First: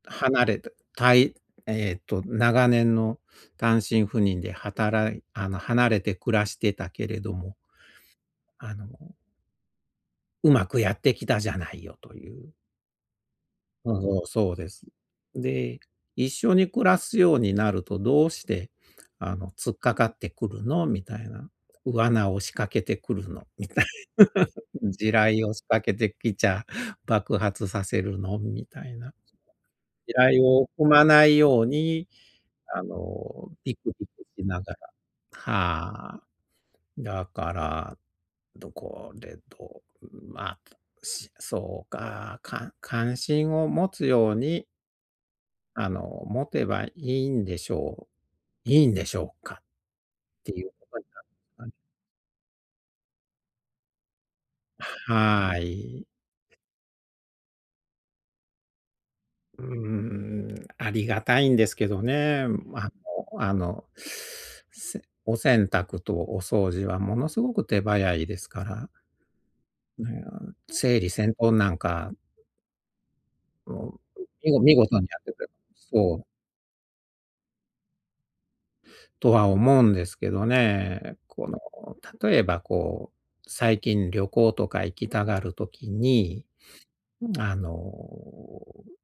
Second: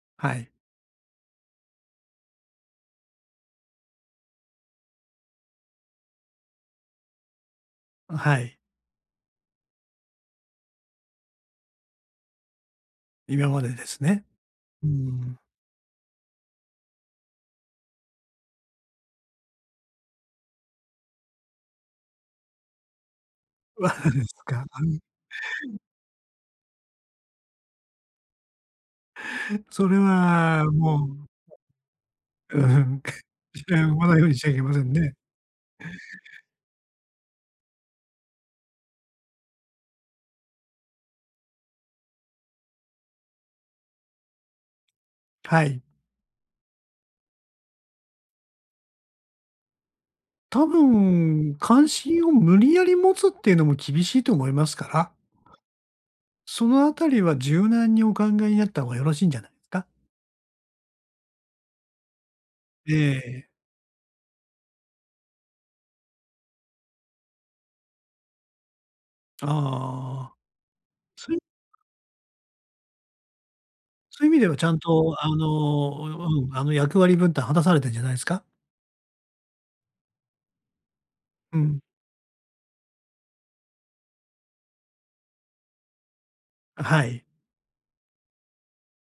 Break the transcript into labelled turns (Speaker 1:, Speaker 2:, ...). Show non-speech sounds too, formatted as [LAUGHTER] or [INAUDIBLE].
Speaker 1: は
Speaker 2: 離
Speaker 1: い。
Speaker 2: れて、たいえっと、長年の単身赴任で働いあの、離れて暮らしてたけれども
Speaker 1: うん、はい。
Speaker 2: あのうまくやってきたじゃないよという。
Speaker 1: 今までで
Speaker 2: うん、
Speaker 1: す
Speaker 2: お
Speaker 1: ね。
Speaker 2: う、そうです。
Speaker 1: うーん。
Speaker 2: で、一緒に暮らすようになると、どうして、あの、突っかかってくるのみたいな。罠を仕掛けてくるのみたい。
Speaker 1: わ、はねしょ、ぎ
Speaker 2: [CHUCKLES]
Speaker 1: ゃあん。
Speaker 2: 地雷を仕掛けてきちゃ、爆発させるのみたいな。
Speaker 1: それ
Speaker 2: 地雷
Speaker 1: は
Speaker 2: を踏ま
Speaker 1: も
Speaker 2: ない
Speaker 1: う。
Speaker 2: ように、
Speaker 1: うふ
Speaker 2: あ
Speaker 1: ん。[CHUCKLES]
Speaker 2: の、
Speaker 1: 地
Speaker 2: ピ
Speaker 1: 雷
Speaker 2: ク
Speaker 1: を踏
Speaker 2: ピ
Speaker 1: まない
Speaker 2: ク
Speaker 1: ようにしち
Speaker 2: し
Speaker 1: ゃい
Speaker 2: な
Speaker 1: けま
Speaker 2: がら。
Speaker 1: せんね。
Speaker 2: はあ。だから、どこでと、うん、まあ、しそうか、か関心を持つように
Speaker 1: はい。
Speaker 2: あの、持てばいいんでしょういいんでしょうかってい
Speaker 1: 多
Speaker 2: うことに
Speaker 1: 分、
Speaker 2: なあん。
Speaker 1: 関心を無理やり持つっていうのも、厳しいと思いますから
Speaker 2: ははい。
Speaker 1: そのあたりは、柔軟にお考えになった方がよろしいんじゃないで
Speaker 2: うー
Speaker 1: すか？
Speaker 2: ん。ありがたいんですけどね。ま、の、
Speaker 1: ええ。
Speaker 2: あの、せお洗濯とお掃除はものすごく手早いですから。ね、あ
Speaker 1: ああ。
Speaker 2: ん、つぇりせ
Speaker 1: そ
Speaker 2: ん
Speaker 1: ういう
Speaker 2: とんなんか。もう、
Speaker 1: そう
Speaker 2: う
Speaker 1: いう意味で
Speaker 2: み
Speaker 1: は、
Speaker 2: ご
Speaker 1: ちゃ
Speaker 2: 見
Speaker 1: ん
Speaker 2: 事に
Speaker 1: と、
Speaker 2: やっ
Speaker 1: あ
Speaker 2: てくれそう。
Speaker 1: の、ううん。あの、役割分担果たされてんじゃないすか？
Speaker 2: とは思うんですけどね。こ
Speaker 1: う
Speaker 2: の、
Speaker 1: ん。
Speaker 2: 例えば、こう、最近旅行とか行きたがる時に、
Speaker 1: あ、はい。
Speaker 2: うん、あの、う